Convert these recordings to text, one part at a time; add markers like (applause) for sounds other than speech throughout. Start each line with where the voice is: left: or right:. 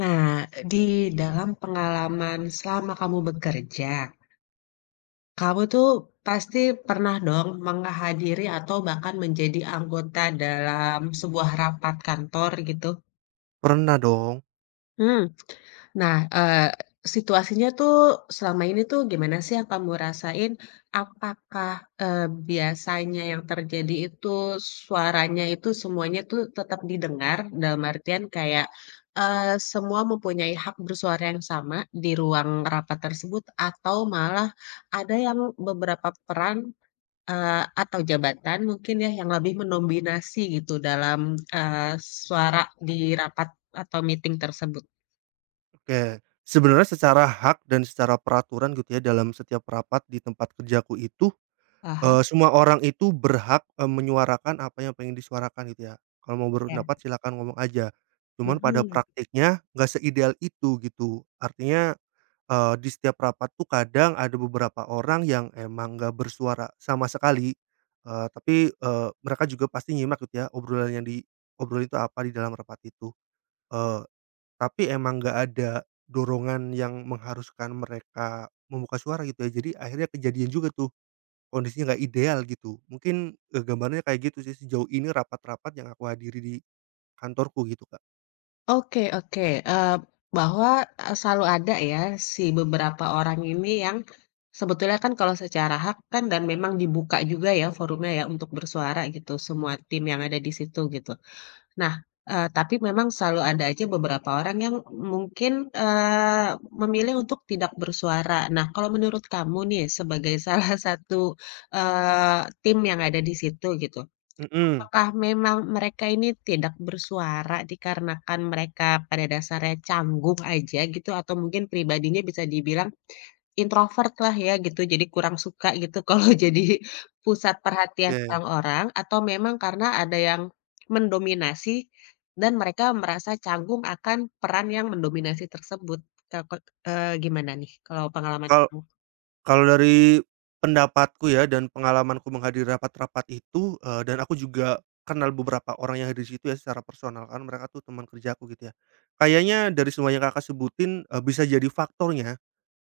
left: Nah, di dalam pengalaman selama kamu bekerja, kamu tuh pasti pernah dong menghadiri atau bahkan menjadi anggota dalam sebuah rapat kantor gitu.
right: Pernah dong.
left: Hmm. Nah, situasinya tuh selama ini tuh gimana sih yang kamu rasain? Apakah, biasanya yang terjadi itu suaranya itu semuanya tuh tetap didengar? Dalam artian kayak, semua mempunyai hak bersuara yang sama di ruang rapat tersebut atau malah ada yang beberapa peran, atau jabatan mungkin ya yang lebih mendominasi gitu dalam, suara di rapat atau meeting tersebut?
right: Oke, sebenarnya secara hak dan secara peraturan gitu ya dalam setiap rapat di tempat kerjaku itu,
left: Aha.
right: semua orang itu berhak, menyuarakan apa yang pengen disuarakan gitu ya. Kalau mau
left: Ya.
right: berpendapat silakan ngomong aja. Cuman pada
left: Mhm.
right: praktiknya nggak seideal itu gitu. Artinya, di setiap rapat tuh kadang ada beberapa orang yang emang nggak bersuara sama sekali, tapi, mereka juga pasti nyimak gitu ya obrolan yang diobrolin itu apa di dalam rapat itu. eee Tapi emang nggak ada dorongan yang mengharuskan mereka membuka suara gitu ya, jadi akhirnya kejadian juga tuh, kondisinya nggak ideal gitu. Mungkin, gambarannya kayak gitu sih sejauh ini rapat-rapat yang aku hadiri di kantorku gitu, Kak.
left: Oke, oke, eee, bahwa, selalu ada ya si beberapa orang ini yang sebetulnya kan kalau secara hak kan dan memang dibuka juga ya forumnya ya untuk bersuara gitu, semua tim yang ada di situ gitu. Nah, tapi memang selalu ada aja beberapa orang yang mungkin, memilih untuk tidak bersuara. Nah, kalau menurut kamu nih sebagai (laughs) salah satu, tim yang ada di situ gitu,
right: Mhm,
left: apakah memang mereka ini tidak bersuara dikarenakan mereka pada dasarnya canggung aja gitu atau mungkin pribadinya bisa dibilang introvert lah ya gitu, jadi kurang suka gitu (laughs) kalau jadi pusat perhatian
right: oke.
left: orang-orang atau memang karena ada yang mendominasi dan mereka merasa canggung akan peran yang mendominasi tersebut? Kak kok gimana nih kalau pengalaman
right: Kal
left: kamu?
right: kalau dari pendapatku ya dan pengalamanku menghadiri rapat-rapat itu, dan aku juga kenal beberapa orang yang hadir di situ ya secara personal, kan mereka tuh teman kerjaku gitu ya. Kayaknya dari semua yang Kakak sebutin, bisa jadi faktornya.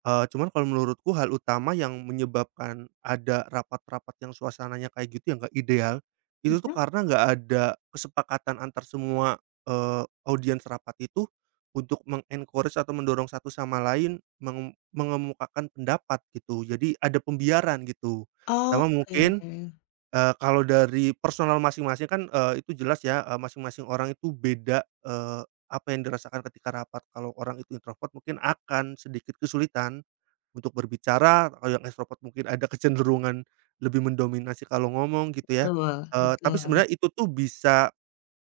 right: Cuman kalau menurutku hal utama yang menyebabkan ada rapat-rapat yang suasananya kayak gitu yang nggak ideal, itu tuh
left: Mhm.
right: karena nggak ada kesepakatan antar semua, audiens rapat itu untuk atau mendorong satu sama lain mengemukakan pendapat gitu. Jadi ada pembiaran gitu.
left: Oh,
right: Sama mungkin,
left: oke,
right: kalau dari personal masing-masing kan, itu jelas ya, masing-masing orang itu beda, apa yang dirasakan ketika rapat. Kalau orang itu introvert mungkin akan sedikit kesulitan untuk berbicara, kalau yang ekstrovert mungkin ada kecenderungan lebih mendominasi kalau ngomong gitu ya,
left: betul
right: tapi
left: betul.
right: sebenarnya itu tuh bisa,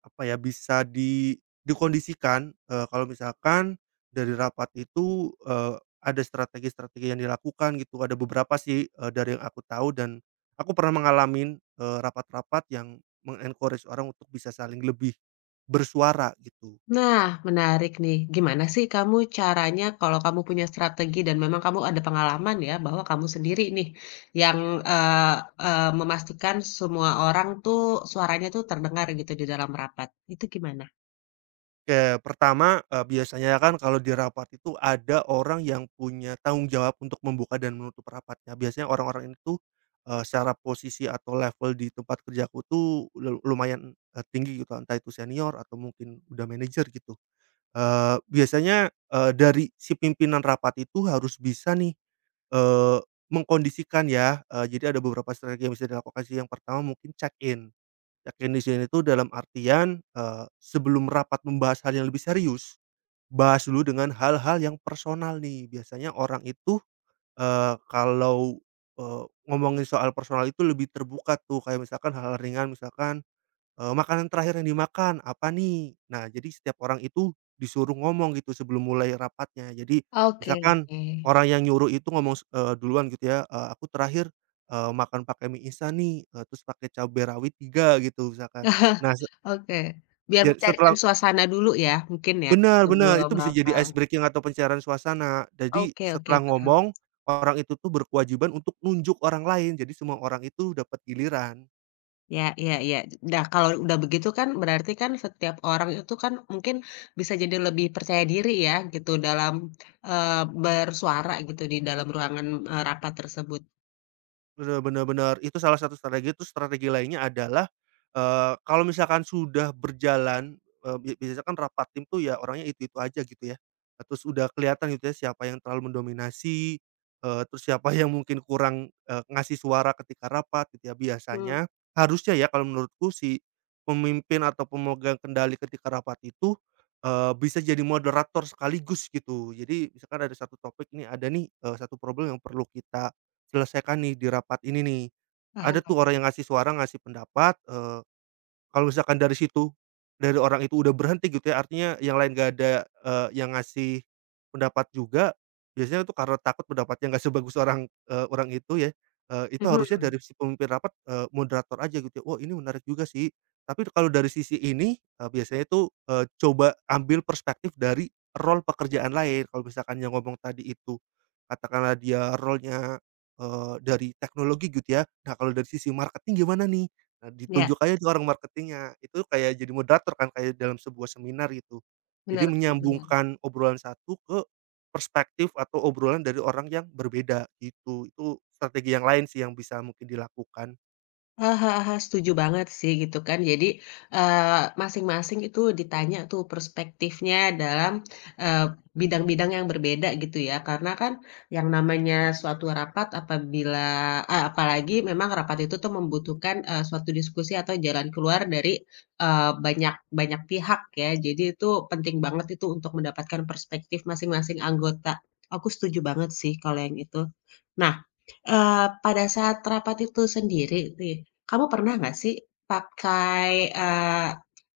right: apa ya, bisa dikondisikan, kalau misalkan dari rapat itu, ada strategi-strategi yang dilakukan gitu, ada beberapa sih, dari yang aku tahu dan aku pernah mengalamin, rapat-rapat yang mengencourage orang untuk bisa saling lebih bersuara gitu.
left: Nah, menarik nih. Gimana sih kamu caranya kalau kamu punya strategi dan memang kamu ada pengalaman ya bahwa kamu sendiri nih yang eee eee, memastikan semua orang tuh suaranya tuh terdengar gitu di dalam rapat. Itu gimana?
right: Oke, pertama, biasanya kan kalau di rapat itu ada orang yang punya tanggung jawab untuk membuka dan menutup rapatnya. Biasanya orang-orang itu, secara posisi atau level di tempat kerjaku tuh lumayan, tinggi gitu, entah itu senior atau mungkin udah manajer gitu. Biasanya, dari si pimpinan rapat itu harus bisa nih, eee, mengkondisikan ya, jadi ada beberapa strategi yang bisa dilakukan sih. Yang pertama mungkin check in. Yakin di sini tuh dalam artian, sebelum rapat membahas hal yang lebih serius, bahas dulu dengan hal-hal yang personal nih. Biasanya orang itu, kalau, eee, ngomongin soal personal itu lebih terbuka tuh, kayak misalkan hal-hal ringan, misalkan "Makanan terakhir yang dimakan apa nih?" Nah, jadi setiap orang itu disuruh ngomong gitu sebelum mulai rapatnya. Jadi
left: Oke,
right: misalkan
left: oke.
right: orang yang nyuruh itu ngomong duluan gitu ya, "Aku terakhir, makan pakai mie instan nih, terus pakai cabai rawit 3 gitu misalkan."
left: (laughs)
right: Nah,
left: Oke. Biar
right: ya
left: mencairkan
right: setelah
left: suasana dulu ya mungkin ya
right: benar-benar
left: sebelum
right: itu bisa jadi
left: rapat.
right: ice breaking atau pencairan suasana. Jadi
left: Oke, oke,
right: setelah
left: paham.
right: ngomong, orang itu tuh berkewajiban untuk nunjuk orang lain, jadi semua orang itu dapat giliran.
left: Ya, ya, ya. Nah, kalau udah begitu kan berarti kan setiap orang itu kan mungkin bisa jadi lebih percaya diri ya gitu dalam, eee, bersuara gitu di dalam ruangan, rapat tersebut.
right: Bener, bener, bener. Itu salah satu strategi, terus strategi lainnya adalah, kalau misalkan sudah berjalan, biasanya kan rapat tim tuh ya orangnya itu-itu aja gitu ya. Terus udah kelihatan gitu ya siapa yang terlalu mendominasi, terus siapa yang mungkin kurang, ngasih suara ketika rapat gitu ya.
left: Mmm,
right: Biasanya, harusnya ya kalau menurutku si pemimpin atau pemegang kendali ketika rapat itu, bisa jadi moderator sekaligus gitu. Jadi misalkan ada satu topik ini ada nih, satu problem yang perlu kita selesaikan nih di rapat ini nih. Ada tuh
left: paham.
right: orang yang ngasih suara, ngasih pendapat, kalau misalkan dari situ, dari orang itu udah berhenti gitu ya, artinya yang lain gak ada, yang ngasih pendapat juga, biasanya tuh karena takut pendapatnya nggak sebagus orang, orang itu ya, itu harusnya
left: Mhm,
right: dari si pemimpin rapat, moderator aja gitu ya, "Wah ini menarik juga sih." Tapi kalau dari sisi ini, biasanya itu, coba ambil perspektif dari role pekerjaan lain, kalau misalkan yang ngomong tadi itu, katakanlah dia role-nya, dari teknologi gitu ya, nah kalau dari sisi marketing gimana nih? Nah,
left: ya,
right: ditunjuk aja tuh orang marketingnya, itu kayak jadi moderator kan, kayak dalam sebuah seminar gitu. Jadi
left: benar, benar. Bener.
right: menyambungkan obrolan satu ke perspektif atau obrolan dari orang yang berbeda gitu, itu strategi yang lain sih yang bisa mungkin dilakukan.
left: Heeh, heeh, setuju banget sih gitu kan. Jadi, masing-masing itu ditanya tuh perspektifnya dalam, eee, bidang-bidang yang berbeda gitu ya. Karena kan yang namanya suatu rapat apabila apalagi memang rapat itu tuh membutuhkan, suatu diskusi atau jalan keluar dari, banyak banyak pihak ya. Jadi itu penting banget itu untuk mendapatkan perspektif masing-masing anggota. Aku setuju banget sih kalau yang itu. Nah, pada saat rapat itu sendiri nih, kamu pernah nggak sih pakai,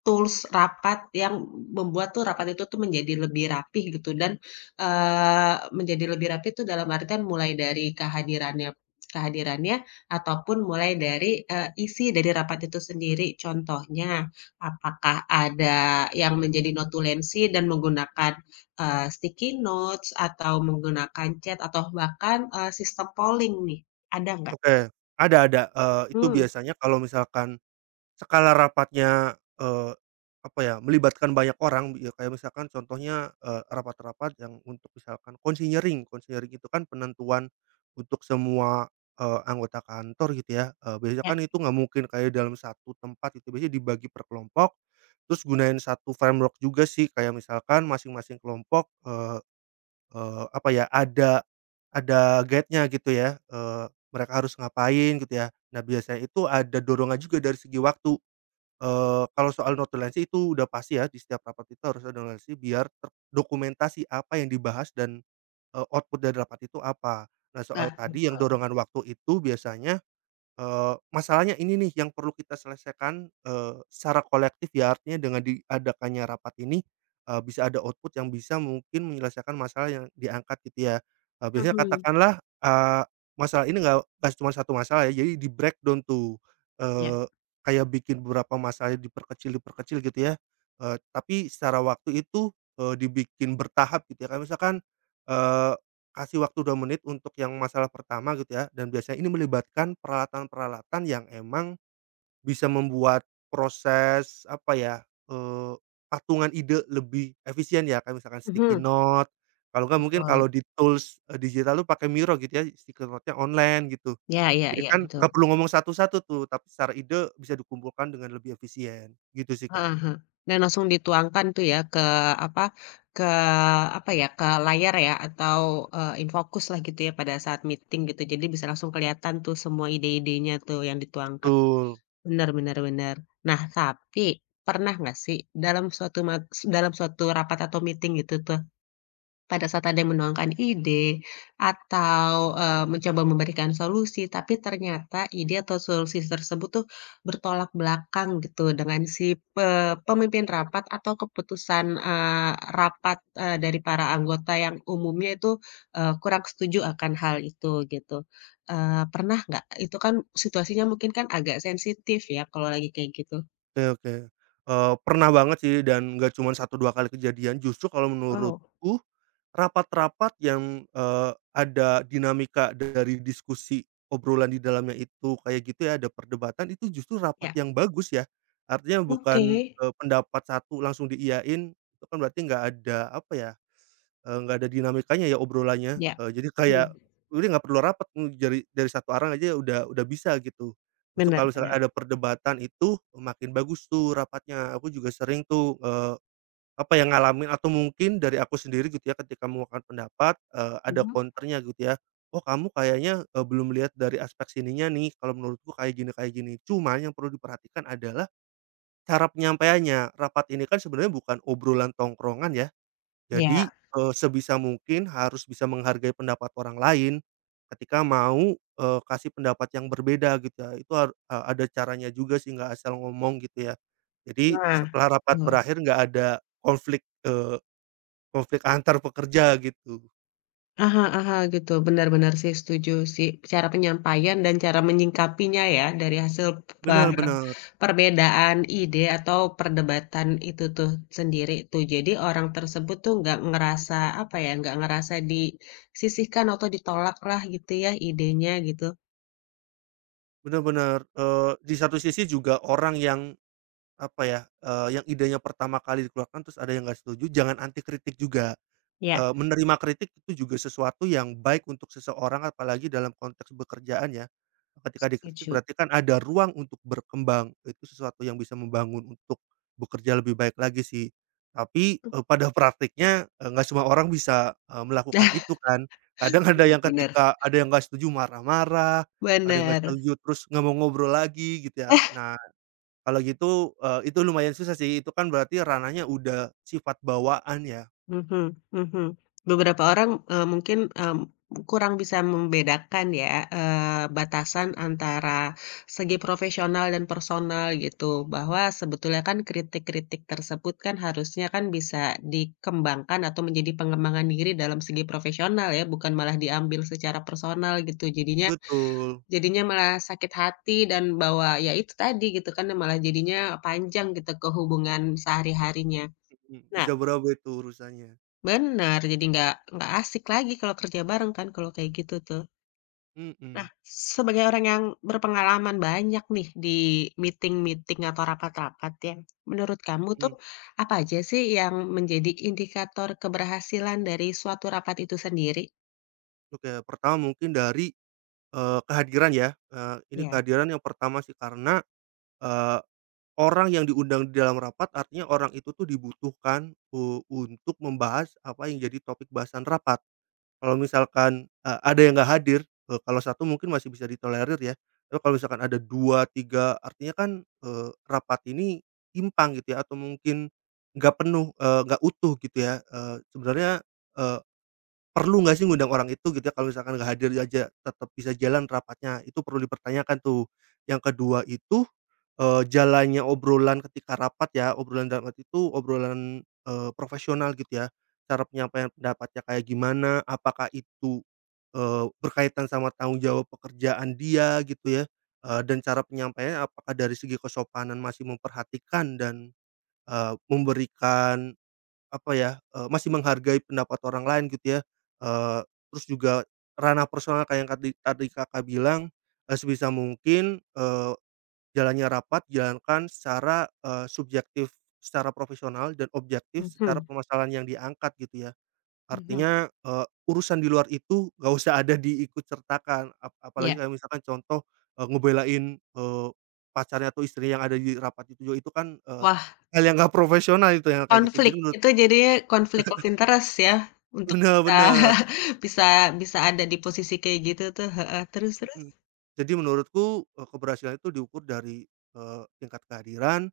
left: tools rapat yang membuat tuh rapat itu tuh menjadi lebih rapih gitu dan, menjadi lebih rapi itu dalam artian mulai dari kehadirannya kehadirannya ataupun mulai dari, isi dari rapat itu sendiri. Contohnya, apakah ada yang menjadi notulensi dan menggunakan sticky notes atau menggunakan chat atau bahkan, sistem polling nih, ada nggak?
right: Oke, ada, itu
left: Mmm.
right: biasanya kalau misalkan skala rapatnya, apa ya, melibatkan banyak orang ya, kayak misalkan contohnya, rapat-rapat yang untuk misalkan konseling. Konseling itu kan penentuan untuk semua, anggota kantor gitu ya, biasanya
left: Ya,
right: kan itu nggak mungkin kayak dalam satu tempat itu biasanya dibagi per kelompok, terus gunain satu framework juga sih, kayak misalkan masing-masing kelompok, eee eee, apa ya, ada guide-nya gitu ya, mereka harus ngapain gitu ya. Nah biasanya itu ada dorongan juga dari segi waktu. Kalau soal notulensi itu udah pasti ya, di setiap rapat itu harus ada notulensi biar terdokumentasi apa yang dibahas dan, output dari rapat itu apa. Nah, soal
left: nah,
right: tadi yang
left: betul.
right: dorongan waktu itu biasanya. Masalahnya ini nih yang perlu kita selesaikan, secara kolektif ya artinya dengan diadakannya rapat ini, bisa ada output yang bisa mungkin menyelesaikan masalah yang diangkat gitu ya, biasanya
left: Mhm,
right: katakanlah, eee, masalah ini nggak cuma satu masalah ya jadi di-breakdown tuh,
left: ya,
right: eee, kayak bikin beberapa masalah diperkecil diperkecil gitu ya, tapi secara waktu itu, dibikin bertahap gitu ya kayak misalkan, eee kasih waktu 2 menit untuk yang masalah pertama gitu ya, dan biasanya ini melibatkan peralatan-peralatan yang emang bisa membuat proses, apa ya, eee, patungan ide lebih efisien ya, kayak misalkan sticky
left: Mhm.
right: note, kalau nggak mungkin
left: Betul.
right: kalau di tools, digital tuh pakai Miro gitu ya, sticky note-nya online gitu.
left: Ya, ya,
right: Jadi
left: ya,
right: kan
left: betul.
right: nggak perlu ngomong satu-satu tuh, tapi secara ide bisa dikumpulkan dengan lebih efisien, gitu sih Kak.
left: Heeh, heeh. Dan langsung dituangkan tuh ya apa, ke apa, ya, ke layar ya atau, infokus lah gitu ya pada saat meeting gitu, jadi bisa langsung kelihatan tuh semua ide-idenya tuh yang dituangkan.
right: Betul.
left: Benar, benar, benar. Nah, tapi pernah nggak sih dalam suatu dalam suatu rapat atau meeting gitu pada saat ada yang menuangkan ide atau, mencoba memberikan solusi, tapi ternyata ide atau solusi tersebut tuh bertolak belakang gitu dengan si pe pemimpin rapat atau keputusan, rapat, dari para anggota yang umumnya itu, kurang setuju akan hal itu gitu. Pernah nggak? Itu kan situasinya mungkin kan agak sensitif ya kalau lagi kayak gitu?
right: Oke, oke, pernah banget sih dan nggak cuman satu 2 kali kejadian, justru kalau
left: Oh.
right: menurutku rapat-rapat yang, ada dinamika dari diskusi obrolan di dalamnya itu kayak gitu ya, ada perdebatan itu justru rapat
left: Ya,
right: yang bagus ya. Artinya
left: oke.
right: bukan, pendapat satu langsung diiyain, itu kan berarti nggak ada apa ya. Nggak ada dinamikanya ya obrolannya,
left: Ya,
right: jadi kayak
left: mhm,
right: udah nggak perlu rapat, dari satu arah aja udah bisa gitu. Justru
left: benar,
right: kalau misalkan
left: bener,
right: ada perdebatan itu makin bagus tuh rapatnya. Aku juga sering tuh, apa ya, ngalamin atau mungkin dari aku sendiri gitu ya ketika mengemukakan pendapat, ada
left: mhm,
right: counter-nya gitu ya. "Oh kamu kayaknya, belum lihat dari aspek sininya nih, kalau menurutku kayak gini kayak gini." Cuman yang perlu diperhatikan adalah cara penyampaiannya. Rapat ini kan sebenarnya bukan obrolan tongkrongan ya. Jadi,
left: iya.
right: sebisa mungkin harus bisa menghargai pendapat orang lain ketika mau, kasih pendapat yang berbeda gitu ya, itu ada caranya juga sih nggak asal ngomong gitu ya. Jadi
left: Nah,
right: setelah rapat
left: betul.
right: berakhir nggak ada konflik, eee, konflik antar pekerja gitu.
left: Ah, hah, ah, gitu, benar benar sih, setuju sih. Cara penyampaian dan cara menyingkapinya ya, dari hasil per
right: Benar-benar
left: perbedaan ide atau perdebatan itu tuh sendiri tuh. Jadi orang tersebut tuh nggak ngerasa, apa ya, nggak ngerasa disisihkan atau ditolak lah gitu ya idenya gitu.
right: benar-benar, di satu sisi juga orang yang apa ya, yang idenya pertama kali dikeluarkan terus ada yang nggak setuju, jangan anti kritik juga.
left: Ya.
right: Menerima kritik itu juga sesuatu yang baik untuk seseorang apalagi dalam konteks bekerjaan ya. Ketika dikritik
left: Setuju.
right: berarti kan ada ruang untuk berkembang, itu sesuatu yang bisa membangun untuk bekerja lebih baik lagi sih. Tapi, pada (laughs) praktiknya, nggak semua orang bisa, melakukan
left: (laughs)
right: itu kan. Kadang ada yang
left: Benar,
right: ketika ada yang nggak setuju marah-marah, ada yang nggak
left: benar,
right: setuju terus nggak mau ngobrol lagi gitu ya.
left: benar.
right: Nah kalau gitu, itu lumayan susah sih, itu kan berarti ranahnya udah sifat bawaan ya.
left: Mhm, mhm. Beberapa orang, mungkin, kurang bisa membedakan ya, batasan antara segi profesional dan personal gitu, bahwa sebetulnya kan kritik-kritik tersebut kan harusnya kan bisa dikembangkan atau menjadi pengembangan diri dalam segi profesional ya, bukan malah diambil secara personal gitu. Jadinya
right: Betul.
left: jadinya malah sakit hati dan bahwa ya itu tadi gitu kan, malah jadinya panjang gitu ke hubungan sehari-harinya.
right: Mhm,
left: Nah,
right: bisa berapa itu urusannya.
left: benar jadi nggak asik lagi kalau kerja bareng kan kalau kayak gitu tuh. Nah,
right: Mhm,
left: sebagai orang yang berpengalaman banyak nih di meeting-meeting atau rapat-rapat ya, menurut kamu
right: mhm.
left: tuh apa aja sih yang menjadi indikator keberhasilan dari suatu rapat itu sendiri?
right: Oke, pertama mungkin dari, kehadiran ya, ini
left: Ya.
right: kehadiran yang pertama sih karena, eee, orang yang diundang di dalam rapat artinya orang itu tuh dibutuhkan, untuk membahas apa yang jadi topik bahasan rapat. Kalau misalkan, ada yang nggak hadir, kalau satu mungkin masih bisa ditolerir ya, tapi kalau misalkan ada 2 3 artinya kan, rapat ini timpang gitu ya atau mungkin nggak penuh, nggak utuh gitu ya, sebenarnya, eee perlu nggak sih ngundang orang itu gitu ya kalau misalkan nggak hadir aja tetap bisa jalan rapatnya, itu perlu dipertanyakan tuh. Yang kedua itu, jalannya obrolan ketika rapat ya, obrolan dalam arti itu obrolan, profesional gitu ya. Cara penyampaian pendapatnya kayak gimana, apakah itu, berkaitan sama tanggung jawab pekerjaan dia gitu ya, dan cara penyampaiannya apakah dari segi kesopanan masih memperhatikan dan, memberikan apa ya, masih menghargai pendapat orang lain gitu ya, eee, terus juga ranah personal kayak yang tadi tadi Kakak bilang, sebisa mungkin, jalannya rapat jalankan secara, subjektif, secara profesional dan objektif secara
left: Mhm,
right: permasalahan yang diangkat gitu ya.
left: mhm,
right: Artinya, urusan di luar itu gak usah ada diikut sertakan,
left: ya.
right: apalagi kayak misalkan contoh, ngebelain, pacarnya atau istrinya yang ada di rapat itu juga itu kan,
left: Wah,
right: hal yang gak profesional itu yang kayak gitu.
left: konflik,
right: Jadi menurut.
left: itu jadi konflik of interest ya untuk
right: Bener,
left: bisa
right: bener,
left: (laughs) bisa bisa ada di posisi kayak gitu tuh, heeh, terus terus?
right: mhm. Jadi menurutku, keberhasilan itu diukur dari, tingkat kehadiran,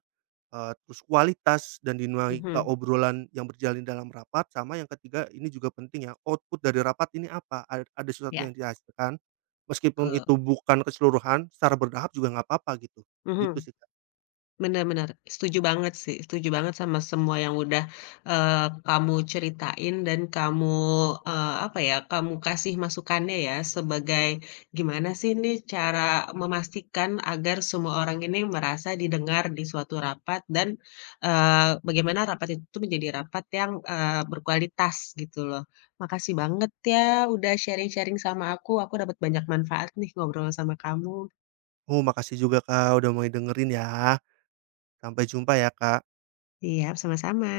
right: terus kualitas dan dinamika
left: Mhm,
right: obrolan yang berjalin dalam rapat, sama yang ketiga ini juga penting ya, output dari rapat ini apa, ada sesuatu
left: ya,
right: yang dihasilkan, meskipun
left: betul,
right: itu bukan keseluruhan, secara berdahap juga nggak apa-apa gitu, gitu
left: mhm.
right: sih, Kak.
left: Bener, bener, setuju banget sih, setuju banget sama semua yang udah, kamu ceritain dan kamu, apa ya, kamu kasih masukannya ya sebagai gimana sih nih cara memastikan agar semua orang ini merasa didengar di suatu rapat dan, bagaimana rapat itu tuh menjadi rapat yang, berkualitas gitu loh. Makasih banget ya udah sharing-sharing sama aku dapat banyak manfaat nih ngobrol sama kamu.
right: Oh, makasih juga, Kak, udah mau dengerin ya. Sampai jumpa ya, Kak.
left: Iya, sama-sama.